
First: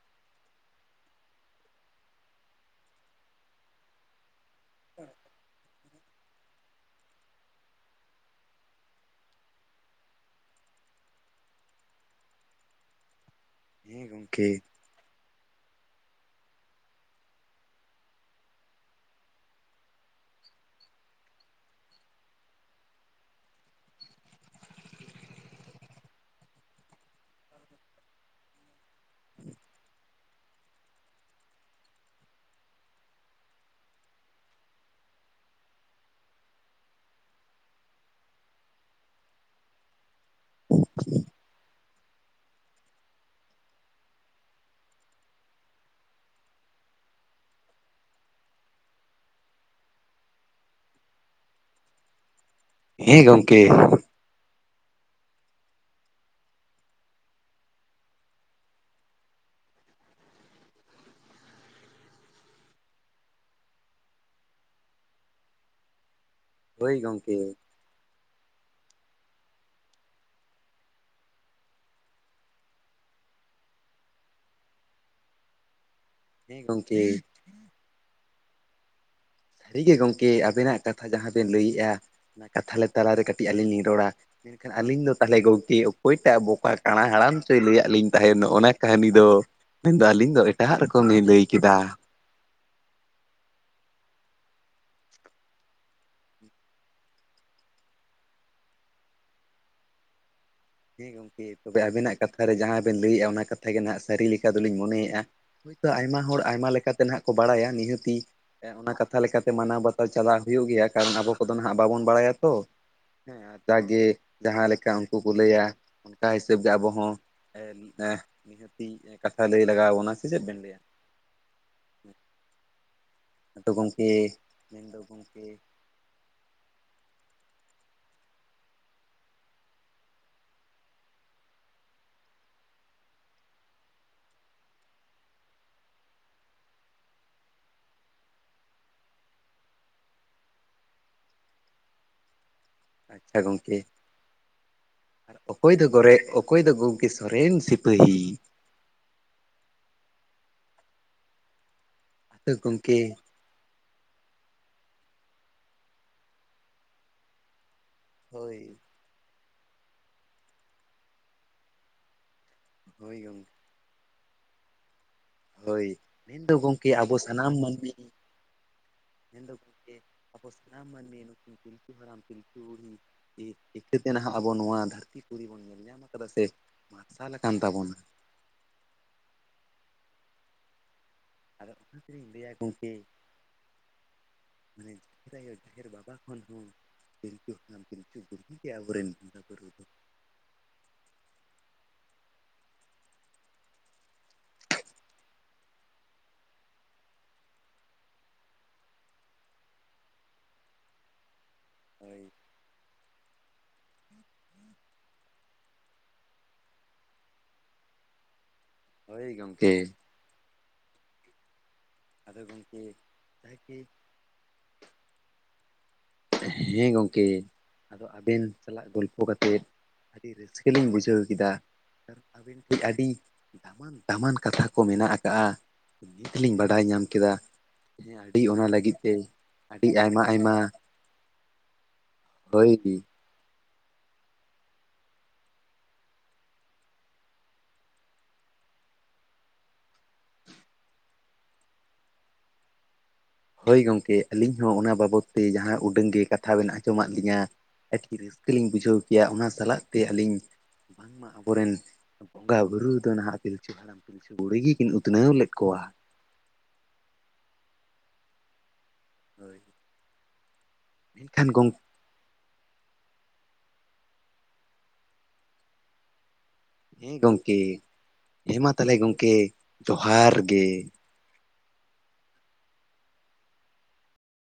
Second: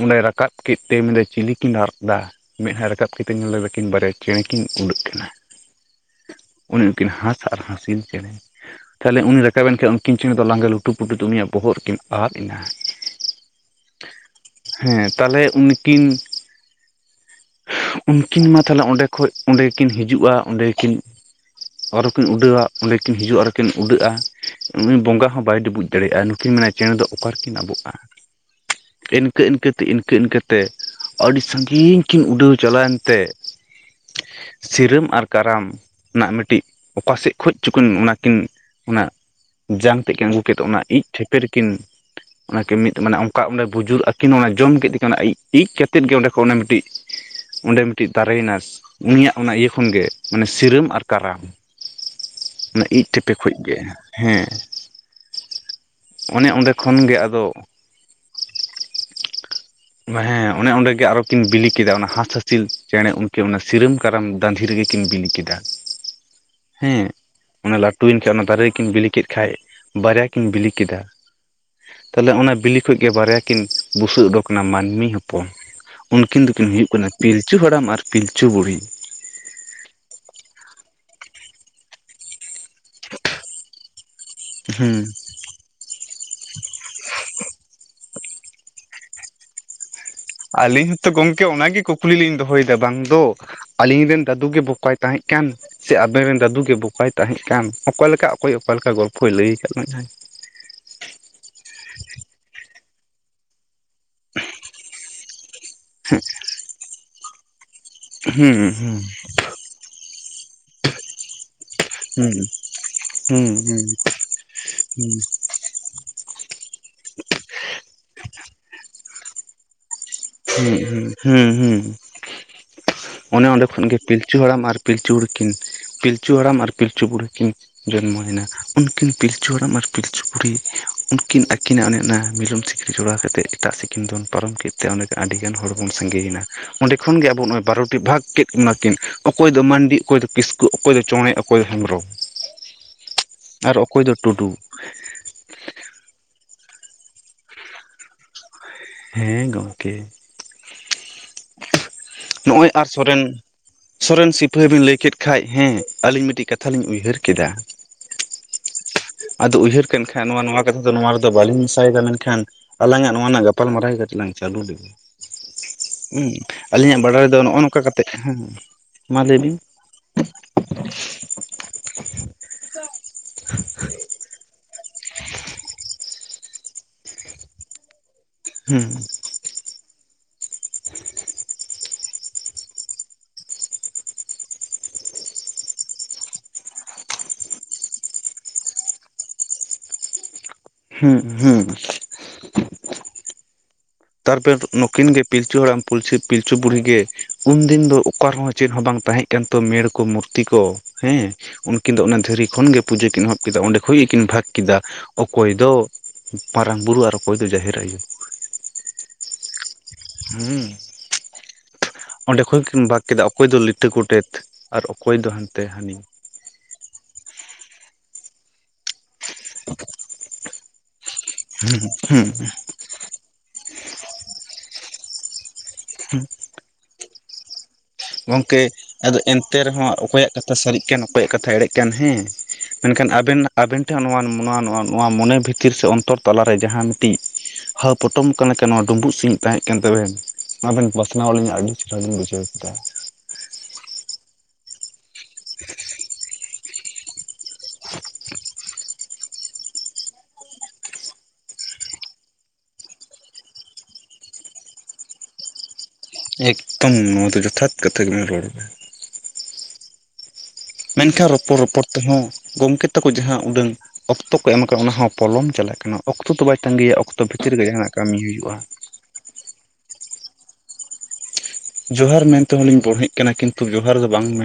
ᱚᱸᱰᱮᱭ ᱨᱟᱠᱟᱵ ᱠᱮᱫ ᱛᱮ ᱢᱮᱱᱫᱟᱭ ᱪᱤᱞᱤᱠᱤᱱ ᱨᱟᱜ ᱫᱟ? ᱢᱮᱸᱫᱦᱟᱭ ᱨᱟᱠᱟᱵ ᱠᱟᱛᱮ ᱧᱮᱞᱮ ᱫᱚ ᱠᱤᱱ ᱵᱟᱨᱭᱟ ᱪᱮᱬᱮ ᱠᱤᱱ ᱩᱰᱟᱹᱜ ᱠᱤᱱᱟ, ᱩᱱᱠᱤᱱ ᱦᱟᱸᱥ ᱟᱨ ᱦᱟᱸᱥᱤᱞ ᱪᱮᱬᱮ᱾ ᱛᱟᱦᱚᱞᱮ ᱩᱱᱤ ᱨᱟᱠᱟᱵᱮᱱ ᱠᱷᱟᱡᱽ ᱩᱱᱠᱤᱱ ᱪᱮᱸᱬᱮ ᱫᱚ ᱞᱟᱸᱜᱟ ᱞᱩᱴᱩ ᱯᱩᱴᱩ ᱛᱮ, ᱩᱱᱤᱭᱟᱜ ᱵᱚᱦᱚᱜ ᱨᱮᱠᱤᱱ ᱟᱫ ᱮᱱᱟ᱾ ᱦᱮᱸ ᱜᱚᱢᱠᱮ᱾ ᱦᱮᱸ ᱛᱟᱦᱚᱞᱮ ᱩᱱᱠᱤᱱ ᱩᱱᱠᱤᱱ ᱢᱟ ᱛᱟᱦᱚᱞᱮ ᱚᱸᱰᱮ ᱠᱷᱚᱡᱽ ᱚᱸᱰᱮ ᱠᱤᱱ ᱦᱤᱡᱩᱜᱼᱟ, ᱚᱸᱰᱮ ᱠᱤᱱ ᱟᱨᱚ ᱠᱤᱱ ᱩᱰᱟᱹᱣᱟ, ᱚᱸᱰᱮ ᱠᱤᱱ ᱦᱤᱡᱩᱜᱼᱟ, ᱟᱨᱠᱤᱱ ᱩᱰᱟᱹᱜᱼᱟ᱾ ᱵᱚᱸᱜᱟ ᱦᱚᱸ ᱵᱟᱭ ᱰᱩᱵᱩᱡ ᱫᱟᱲᱮᱭᱟᱜᱼᱟ᱾ ᱱᱩᱠᱤᱱ ᱢᱮᱱᱟ ᱪᱮᱬᱮ ᱫᱚ ᱚᱠᱟ ᱨᱮᱠᱤᱱ ᱟᱵᱚᱜᱼᱟ ᱾ [inaudible] ᱤᱱᱠᱟᱹ ᱤᱱᱠᱟᱹ ᱛᱮ, ᱤᱱᱠᱟᱹ ᱤᱱᱠᱟᱹᱛᱮ, ᱟᱹᱰᱤ ᱥᱟᱺᱜᱤᱧ ᱠᱤᱱ ᱩᱰᱟᱹᱣ ᱪᱟᱞᱟᱣᱮᱱ ᱛᱮ ᱥᱤᱨᱟᱹᱢ ᱟᱨ ᱠᱟᱨᱟᱢ ᱨᱮᱱᱟᱜ ᱢᱤᱫᱴᱤᱡ ᱚᱠᱟᱥᱮᱫ ᱠᱷᱚᱡᱽ ᱪᱚ ᱩᱱ ᱠᱤᱱ ᱚᱱᱟ ᱠᱤᱱ ᱚᱱᱟ ᱡᱟᱝ ᱛᱮᱫ ᱠᱤᱱ ᱟᱹᱜᱩ ᱠᱮᱫ, ᱚᱱᱟ ᱤᱡ ᱴᱷᱮᱯᱮ ᱨᱮᱠᱤᱱ [inaudible] ᱚᱱᱟ ᱠᱤᱱ ᱢᱤᱫ ᱢᱟᱱᱮ ᱚᱱᱠᱟ ᱚᱸᱰᱮ ᱵᱩᱡᱩᱨ ᱟᱹᱠᱤᱱ ᱚᱱᱟ ᱡᱚᱢ ᱠᱮᱫ ᱛᱟᱹᱠᱤᱱ, ᱚᱱᱟ ᱤᱡ ᱠᱟᱛᱮᱫ ᱜᱮ ᱚᱸᱰᱮ ᱠᱷᱚᱱ ᱚᱱᱟ ᱢᱤᱫᱴᱤᱡ ᱚᱸᱰᱮ ᱢᱤᱫᱴᱤᱡ ᱫᱟᱨᱮᱭ ᱮᱱᱟ᱾ ᱩᱱᱤᱭᱟᱜ ᱚᱱᱟ ᱤᱭᱟᱹ ᱠᱷᱚᱱ ᱜᱮ ᱢᱟᱱᱮ ᱥᱤᱨᱟᱹᱢ ᱟᱨ ᱠᱟᱨᱟᱢ᱾ ᱚᱱᱟ ᱤᱡ ᱦᱮᱸ ᱛᱷᱮᱯᱮ ᱠᱷᱚᱡ ᱜᱚᱝᱠᱮ ᱜᱮ᱾ ᱦᱮᱸ ᱚᱱᱮ ᱚᱸᱰᱮ ᱠᱷᱚᱱ ᱜᱮ ᱟᱫᱚ ᱦᱮᱸ ᱚᱱᱮ ᱚᱸᱰᱮ ᱜᱮ ᱟᱨᱚ ᱠᱤᱱ ᱵᱤᱞᱤ ᱠᱮᱫᱟ, ᱚᱱᱟ ᱦᱟᱸᱥᱼᱦᱟᱸᱥᱤᱞ ᱪᱮᱸᱬᱮ ᱩᱱᱠᱤᱱ ᱚᱱᱟ ᱥᱤᱨᱟᱹᱢ ᱠᱟᱨᱟᱢ ᱫᱟᱺᱫᱷᱤ ᱨᱮᱜᱮ ᱠᱤᱱ ᱵᱤᱞᱤ ᱠᱮᱫᱟ ᱾ [inaudible] ᱦᱮᱸ ᱜᱚᱝᱠᱮ ᱚᱱᱟ ᱞᱟᱹᱴᱩᱭᱮᱱ ᱠᱷᱟᱡᱽ, ᱚᱱᱟ ᱫᱟᱨᱮ ᱨᱮᱠᱤᱱ ᱵᱤᱞᱤ ᱠᱮᱫ ᱠᱷᱟᱡᱽ ᱵᱟᱨᱭᱟ ᱠᱤᱱ ᱵᱤᱞᱤ ᱠᱮᱫᱟ ᱾ ᱛᱟᱦᱚᱞᱮ ᱚᱱᱟ ᱵᱤᱞᱤ ᱠᱷᱚᱡ ᱜᱮ ᱵᱟᱨᱭᱟ ᱠᱤᱱ ᱵᱩᱥᱟᱹᱜ ᱩᱰᱚᱠ ᱠᱟᱱᱟ ᱢᱟᱹᱱᱢᱤ ᱦᱚᱯᱚᱱ, ᱩᱱᱠᱤᱱ ᱦᱮᱸ ᱫᱚᱠᱤᱱ ᱦᱩᱭᱩᱜ ᱜᱚᱝᱠᱮ ᱠᱟᱱᱟ ᱯᱤᱞᱪᱩ ᱦᱟᱲᱟᱢ ᱟᱨ ᱯᱤᱞᱪᱩ ᱵᱩᱲᱦᱤ᱾ ᱥᱟᱹᱨᱤ ᱜᱮ ᱜᱚᱝᱠᱮ ᱟᱵᱮᱱᱟᱜ ᱠᱟᱛᱷᱟ, ᱡᱟᱦᱟᱸ ᱵᱮᱱ ᱞᱟᱹᱭᱮᱜᱼᱟ᱾ ᱚᱱᱟ ᱠᱟᱛᱷᱟ ᱛᱟᱞᱟ ᱨᱮ ᱠᱟᱹᱴᱤᱡ ᱟᱹᱞᱤᱧ ᱞᱤᱧ ᱨᱚᱲᱟ, ᱢᱮᱱᱠᱷᱟᱱ ᱦᱩᱸ ᱟᱹᱞᱤᱧ ᱫᱚ ᱛᱟᱞᱚᱦᱮ ᱜᱚᱝᱠᱮ ᱚᱠᱚᱭ ᱴᱟᱜ ᱵᱚᱠᱟ ᱠᱟᱸᱬᱟ ᱦᱟᱲᱟᱢ ᱪᱚᱭ ᱞᱟᱹᱭᱟᱫ ᱞᱤᱧ ᱛᱟᱦᱮᱱ ᱱᱚᱭᱼᱚᱭ ᱚᱱᱟ ᱠᱟᱹᱦᱱᱤ ᱫᱚ ᱢᱮᱱ ᱫᱚ ᱟᱹᱞᱤᱧ ᱫᱚ ᱮᱴᱟᱜ ᱨᱚᱠᱚ ᱞᱤᱧ ᱞᱟᱹᱭ ᱠᱮᱫᱟ᱾ ᱠᱩᱞᱤ ᱞᱤᱧ ᱫᱚᱦᱚᱭᱮᱫᱟ ᱵᱟᱝ ᱫᱚ, ᱟᱹᱞᱤᱧ ᱨᱮᱱ ᱫᱟᱫᱩ ᱜᱮ ᱵᱚᱠᱚᱟᱭ ᱛᱟᱦᱮᱸᱱ ᱠᱟᱱ ᱥᱮ ᱟᱵᱮᱱ ᱨᱮᱱ ᱫᱟᱫᱩ ᱜᱮ ᱵᱚᱠᱟᱭ ᱛᱟᱦᱮᱸᱜ ᱠᱟᱱ? ᱚᱠᱟ ᱞᱮᱠᱟ ᱚᱠᱚᱭ ᱚᱠᱟ ᱞᱮᱠᱟ ᱜᱚᱞᱯᱷᱚᱭ ᱞᱟᱹᱭ ᱟᱠᱟᱫ ᱞᱟᱝ ᱟᱭ᱾ ᱦᱮᱸ ᱜᱚᱝᱠᱮ ᱛᱚᱵᱮ ᱟᱵᱮᱱᱟᱜ ᱠᱟᱛᱷᱟ ᱨᱮ ᱡᱟᱦᱟᱸ ᱵᱮᱱ ᱞᱟᱹᱭᱮᱜᱼᱟ, ᱚᱱᱟ ᱠᱟᱛᱷ ᱛᱷᱟᱹᱜᱮ ᱱᱟᱦᱟᱜ ᱥᱟᱹᱨᱤ ᱞᱮᱠᱟ ᱫᱚᱞᱤᱧ ᱢᱚᱱᱮᱭᱮᱜᱼᱟ, ᱦᱳᱭᱼᱛᱚ ᱟᱭᱢᱟ ᱦᱚᱲ ᱟᱭᱢᱟ ᱞᱮᱠᱟ ᱛᱮ ᱱᱟᱦᱟᱜ ᱵᱟᱲᱟᱭᱟ᱾ ᱱᱤᱦᱟᱹᱛᱤ ᱦᱩᱸ ᱚᱱᱟ ᱦᱩᱸ ᱠᱟᱛᱷᱟ ᱞᱮᱠᱟ ᱛᱮ ᱢᱟᱱᱟᱣ ᱵᱟᱛᱟᱣ ᱪᱟᱞᱟᱜ ᱦᱩᱭᱩᱜ ᱜᱮᱭᱟ, ᱠᱟᱨᱚᱱ ᱟᱵᱚ ᱠᱚᱫᱚ ᱱᱟᱦᱟᱜ ᱵᱟᱵᱚᱱ ᱦᱩᱸ ᱵᱟᱲᱟᱭᱟ ᱛᱚ, ᱦᱩᱸ ᱦᱮᱸ ᱦᱩᱸ ᱡᱟᱹᱜᱮ ᱡᱟᱦᱟᱸ ᱞᱮᱠᱟ ᱦᱩᱸ ᱩᱱᱠᱩ ᱠᱚ ᱞᱟᱹᱭᱟ ᱚᱱᱠᱟ ᱦᱤᱥᱟᱹᱵᱽ ᱜᱮ ᱟᱵᱚ ᱦᱚᱸ ᱱᱤᱦᱟᱹᱛᱤ ᱠᱟᱛᱷᱟ ᱞᱟᱹᱭ ᱞᱟᱜᱟᱣ ᱵᱚᱱᱟ᱾ ᱦᱩᱸ, ᱦᱩᱸ, ᱦᱩᱸ, ᱦᱩᱸ᱾ ᱚᱱᱮ ᱚᱸᱰᱮ ᱟᱫᱚ ᱠᱷᱚᱱ ᱜᱮ ᱜᱚᱢᱠᱮ ᱯᱤᱞᱪᱩ ᱦᱟᱲᱟᱢ ᱟᱨ ᱢᱮᱱᱫᱚ ᱯᱤᱞᱪᱩ ᱵᱩᱲᱦᱤ ᱜᱚᱢᱠᱮ ᱠᱤᱱ ᱯᱤᱞᱪᱩ ᱦᱟᱲᱟᱢ ᱟᱨ ᱯᱤᱞᱪᱩ ᱵᱩᱲᱦᱤ ᱠᱤᱱ ᱡᱚᱱᱢᱚᱭᱮᱱᱟ, ᱩᱱᱠᱤᱱ ᱯᱤᱞᱪᱩ ᱦᱟᱲᱟᱢ ᱟᱨ ᱯᱤᱞᱪᱩ ᱵᱩᱲᱦᱤ ᱩᱱᱠᱤᱱ ᱟᱹᱠᱤᱱᱟᱜ ᱚᱱᱮ ᱚᱱᱟ ᱢᱤᱞᱳᱱ ᱡᱚᱲᱟᱣ ᱠᱟᱛᱮᱜ ᱮᱴᱟᱜ ᱥᱮᱜᱠᱤᱱ ᱫᱚᱱ ᱯᱟᱨᱚᱢ ᱠᱮᱫ ᱛᱮ, ᱚᱸᱰᱮ ᱟᱹᱰᱤᱜᱟᱱ ᱦᱚᱲ ᱵᱚᱱ ᱥᱟᱸᱜᱮᱭ ᱮᱱᱟ᱾ ᱚᱸᱰᱮ ᱠᱷᱚᱱ ᱜᱮ ᱟᱵᱚ ᱵᱟᱨᱚᱴᱤ ᱵᱷᱟᱜᱽ ᱠᱮᱫ ᱵᱟᱠᱤᱱ ᱚᱠᱚᱭ ᱫᱚ ᱢᱟᱹᱱᱰᱤ, ᱚᱠᱚᱭ ᱫᱚ ᱠᱤᱥᱠᱩ, ᱚᱠᱚᱭ ᱫᱚ ᱪᱚᱸᱬᱮ, ᱚᱠᱚᱭ ᱫᱚ ᱦᱮᱢᱵᱨᱚᱢ, ᱟᱪᱪᱷᱟ ᱟᱨ ᱜᱚᱝᱠᱮ, ᱚᱠᱚᱭ ᱫᱚ ᱴᱩᱰᱩ ᱚᱠᱚᱭ ᱫᱚ ᱜᱚᱨᱮ ᱚᱠᱚᱭ ᱫᱚ ᱜᱚᱝᱠᱮ ᱥᱚᱨᱮᱱ ᱥᱤᱯᱟᱹᱦᱤ? ᱦᱮᱸ, ᱜᱚᱝᱠᱮ᱾ ᱟᱫᱚ ᱱᱚᱜ-ᱚᱭ ᱟᱨ ᱜᱚᱢᱠᱮ ᱥᱚᱨᱮᱱ ᱥᱚᱨᱮᱱ ᱥᱤᱯᱟᱹᱦᱤ ᱵᱤᱱ ᱞᱟᱹᱭ ᱠᱮᱫ ᱠᱷᱟᱡᱽ, ᱦᱮᱸ ᱟᱹᱞᱤᱧ ᱢᱤᱫᱴᱤᱡ ᱠᱟᱛᱷᱟ ᱞᱤᱧ ᱩᱭᱦᱟᱹᱨ ᱠᱮᱫᱟ ᱦᱳᱭ᱾ ᱟᱫᱚ ᱩᱭᱦᱟᱹᱨ ᱠᱮᱫ ᱠᱷᱟᱱ ᱱᱚᱣᱟ ᱱᱚᱣᱟ ᱠᱟᱛᱷᱟ ᱫᱚ ᱱᱚᱣᱟ ᱨᱮᱫᱚ ᱵᱟᱞᱤᱧ ᱢᱮᱥᱟᱭᱮᱫᱟ, ᱢᱮᱱᱠᱷᱟᱱ ᱟᱞᱟᱝ ᱟᱜ ᱦᱳᱭ ᱱᱚᱣᱟ ᱜᱚᱢᱠᱮ ᱱᱟᱜ ᱜᱟᱯ ᱯᱟᱞᱢᱟᱨᱟᱣ ᱠᱟᱹᱴᱤᱡ ᱞᱟᱝ ᱪᱟᱹᱞᱩ ᱞᱮᱜᱮ᱾ ᱦᱳᱭ, ᱦᱩᱸ ᱢᱮᱱᱫᱚ ᱜᱚᱝᱠᱮ ᱟᱹᱞᱤᱧᱟᱜ ᱟᱵᱚ ᱵᱟᱰᱟᱭ ᱨᱮᱫᱚ ᱥᱟᱱᱟᱢ ᱱᱚᱜᱼᱚ ᱱᱚᱝᱠᱟ ᱢᱟᱹᱱᱢᱤ ᱠᱟᱛᱮᱜ ᱦᱮᱸ ᱢᱟ ᱞᱟᱹᱭ ᱢᱮᱱᱫᱚ ᱵᱤᱱ ᱜᱚᱝᱠᱮ ᱟᱯᱮᱥᱮ ᱥᱟᱱᱟᱢ ᱢᱟᱹᱱᱢᱤ ᱱᱩᱠᱤᱱ ᱯᱤᱞᱪᱩ ᱦᱟᱲᱟᱢ ᱯᱤᱞᱪᱩ ᱵᱩᱲᱦᱤ ᱤᱠᱟᱹᱛᱮ ᱱᱟᱦᱟᱜ ᱟᱵᱚ ᱱᱚᱣᱟ ᱫᱷᱟᱹᱨᱛᱤ ᱠᱩᱲᱤ ᱵᱚᱱ ᱧᱮᱞ ᱧᱟᱢ ᱟᱠᱟᱫᱟ ᱥᱮ ᱢᱟᱨᱥᱟᱞ ᱟᱠᱟᱱ ᱛᱟᱵᱚᱱᱟ᱾ ᱦᱩᱸ᱾ ᱟᱫᱚ ᱚᱱᱟ ᱛᱤᱞᱤᱧ ᱞᱟᱹᱭᱟ ᱜᱚᱝᱠᱮ ᱢᱟᱱᱮ, ᱡᱟᱦᱮᱨ ᱟᱭᱳ ᱡᱟᱦᱮᱨ ᱵᱟᱵᱟ ᱠᱷᱚᱱ ᱦᱚᱸ ᱯᱤᱞᱪᱩ ᱦᱟᱲᱟᱢ ᱯᱤᱞᱪᱩ ᱵᱩᱲᱦᱤ ᱜᱮ ᱟᱵᱚ ᱨᱮᱱ ᱵᱚᱸᱜᱟ ᱵᱩᱨᱩ ᱫᱚ᱾ ᱦᱮᱸ ᱦᱮᱸ᱾ ᱛᱟᱨᱯᱮᱨ ᱱᱩᱠᱤᱱ ᱜᱮ ᱯᱤᱞᱪᱩ ᱦᱟᱲᱟᱢ ᱯᱩᱞᱥᱤ ᱯᱤᱞᱪᱩ ᱵᱩᱲᱦᱤ ᱜᱮ, ᱩᱱᱫᱤᱱ ᱫᱚ ᱚᱠᱟ ᱨᱮᱦᱚᱸ ᱪᱮᱫ ᱦᱚᱸ ᱵᱟᱝ ᱛᱟᱦᱮᱸᱜ ᱠᱮᱱᱛᱚ ᱢᱮᱲ ᱠᱚ ᱢᱩᱨᱛᱤ ᱠᱚ ᱦᱮᱸ, ᱩᱱᱠᱤᱱ ᱫᱚ ᱚᱱᱟ ᱦᱳᱭ ᱫᱷᱤᱨᱤ ᱠᱷᱚᱱ ᱜᱮ ᱯᱩᱡᱟᱹ ᱠᱤᱱ ᱮᱦᱚᱵ ᱠᱮᱫᱟ, ᱚᱸᱰᱮ ᱠᱷᱚᱡ ᱜᱮᱠᱤᱱ ᱵᱷᱟᱜᱽ ᱠᱮᱫᱟ, ᱚᱠᱚᱭ ᱫᱚ ᱢᱟᱨᱟᱝ ᱵᱩᱨᱩ ᱟᱨ ᱚᱠᱚᱭ ᱫᱚ ᱡᱟᱦᱮᱨ ᱟᱭᱩ᱾ ᱦᱳᱭ ᱜᱚᱝᱠᱮ᱾ ᱦᱮᱸ, ᱟᱫᱚ ᱚᱸᱰᱮ ᱠᱷᱚᱱ ᱜᱚᱢᱠᱮ ᱜᱮᱠᱤᱱ ᱵᱷᱟᱜᱽ ᱠᱮᱫᱟ ᱚᱠᱚᱭ ᱫᱚ ᱡᱟᱜᱮ ᱞᱤᱴᱟᱹ ᱜᱚᱰᱮᱛ ᱟᱨ ᱚᱠᱚᱭ ᱫᱚ ᱦᱟᱱᱛᱮ ᱦᱟᱹᱱᱤ᱾ ᱦᱮᱸ ᱜᱚᱝᱠᱮ ᱟᱫᱚ ᱟᱵᱮᱱ ᱪᱟᱞᱟᱜ ᱵᱮᱱ᱾ ᱛᱳᱯᱚ ᱠᱟᱛᱮᱫ ᱟᱹᱰᱤ ᱨᱟᱹᱥᱠᱟᱹ ᱞᱤᱧ ᱵᱩᱡᱷᱟᱹᱣ ᱠᱮᱫᱟ ᱦᱩᱸ ᱟᱹᱵᱤᱱ ᱟᱹᱰᱤ ᱫᱟᱢᱟᱱ ᱫᱟᱢᱟᱱ ᱠᱟᱛᱷᱟ ᱠᱚ ᱢᱮᱱᱟᱜ ᱠᱟᱜ-ᱟ᱾ ᱱᱤᱛᱞᱤᱧ ᱵᱟᱰᱟᱭ ᱧᱟᱢ ᱠᱮᱫᱟ᱾ ᱦᱮᱸ ᱟᱹᱰᱤ ᱜᱚᱝᱠᱮ ᱚᱱᱟ ᱞᱟᱹᱜᱤᱫ ᱛᱮ ᱟᱫᱚ ᱮᱱᱛᱮ ᱟᱹᱰᱤ ᱨᱮᱦᱚᱸ, ᱟᱭᱢᱟ ᱚᱠᱚᱭᱟᱜ ᱟᱭᱢᱟ ᱠᱟᱛᱷᱟ ᱥᱟᱹᱨᱤᱜ ᱠᱟᱱ ᱚᱠᱚᱭᱟᱜ ᱠᱟᱛᱷᱟ ᱮᱲᱮᱜ ᱠᱟᱱ ᱦᱮᱸ, ᱦᱳᱭ ᱢᱮᱱᱠᱷᱟᱱ ᱟᱵᱮᱱᱟᱜ ᱟᱵᱮᱱ ᱴᱷᱮᱱ ᱱᱚᱣᱟ ᱱᱚᱣᱟ ᱱᱚᱣᱟ ᱢᱚᱱᱮ ᱵᱷᱤᱛᱤᱨ ᱥᱮ ᱚᱱᱛᱚᱨ ᱛᱟᱞᱟᱨᱮ, ᱡᱟᱦᱟᱸ ᱢᱤᱫᱴᱤᱡ ᱦᱟᱣ ᱯᱚᱴᱚᱢ ᱠᱟᱱᱟ ᱞᱮᱠᱟ ᱱᱚᱣᱟ ᱰᱩᱢᱵᱩᱜ ᱥᱤᱜ ᱛᱟᱸᱦᱮᱜ ᱠᱟᱱ ᱛᱟᱵᱮᱱ, ᱚᱱᱟ ᱵᱮᱱ ᱯᱟᱥᱱᱟᱣ ᱟᱹᱞᱤᱧᱟᱹ ᱟᱹᱰᱤ ᱪᱮᱦᱨᱟ ᱞᱤᱧ ᱵᱩᱡᱷᱟᱹᱣ ᱠᱮᱫᱟ ᱾ [unintelligible] ᱦᱳᱭ ᱜᱚᱝᱠᱮ, ᱟᱹᱞᱤᱧ ᱦᱚᱸ ᱚᱱᱟ ᱵᱟᱵᱚᱫ ᱛᱮ ᱡᱟᱦᱟᱸ ᱩᱰᱟᱹᱝ ᱜᱮ ᱠᱟᱛᱷᱟ ᱵᱮᱱ ᱟᱸᱡᱚᱢᱟᱫ ᱞᱤᱧᱟ᱾ ᱟᱹᱰᱤ ᱨᱟᱹᱥᱠᱟᱹ ᱞᱤᱧ ᱵᱩᱡᱷᱟᱹᱣ ᱠᱮᱭᱟ, ᱚᱱᱟ ᱥᱟᱞᱟᱜ ᱛᱮ ᱟᱹᱞᱤᱧ ᱵᱟᱝᱢᱟ ᱟᱵᱚᱨᱮᱱ ᱵᱚᱸᱜᱟ ᱵᱩᱨᱩ ᱫᱚ ᱱᱟᱦᱟᱜ ᱯᱤᱞᱪᱩ ᱦᱟᱲᱟᱢ ᱯᱤᱞᱪᱩ ᱵᱩᱲᱦᱤ ᱜᱤᱠᱤᱱ ᱩᱛᱱᱟᱹᱣ ᱞᱮᱫ ᱠᱚᱣᱟ᱾ ᱮᱠᱫᱚᱢ ᱱᱚᱣᱟ ᱫᱚ ᱡᱚᱛᱷᱟᱛ ᱠᱟᱛᱷᱟ ᱜᱮᱵᱚᱱ ᱨᱚᱲ ᱮᱫᱟ᱾ ᱦᱳᱭ᱾ ᱢᱮᱱᱠᱷᱟᱱ ᱨᱚᱯᱚᱲ ᱨᱚᱯᱚᱲ ᱛᱮᱦᱚᱸ ᱜᱚᱢᱠᱮ ᱛᱟᱠᱚ ᱡᱟᱦᱟᱸ ᱩᱰᱟᱹᱝ ᱚᱠᱛᱚ ᱠᱚ ᱮᱢ ᱟᱠᱟᱜ-ᱟ, ᱚᱱᱟ ᱦᱚᱸ ᱯᱚᱞᱚᱢ ᱪᱟᱞᱟᱜ ᱠᱟᱱᱟ᱾ ᱚᱠᱛᱚ ᱫᱚ ᱵᱟᱭ ᱛᱟᱜᱤᱭᱟ, ᱚᱠᱛᱚ ᱵᱷᱤᱛᱤᱨ ᱜᱮ ᱡᱟᱸᱦᱟᱱᱟᱜ ᱠᱟᱹᱢᱤ ᱦᱩᱭᱩᱜᱼᱟ᱾ ᱛᱟᱦᱞᱮ ᱜᱚᱝᱠᱮ᱾ ᱛᱚᱦᱟᱨ ᱜᱮ᱾ ᱡᱚᱦᱟᱨ ᱢᱮᱱᱛᱮ ᱦᱚᱞᱤᱧ ᱵᱚᱲᱦᱮᱜ ᱠᱟᱱᱟ, ᱠᱤᱱᱛᱩ ᱡᱚᱦᱟᱨ ᱫᱚ ᱵᱟᱝ ᱢᱮᱱ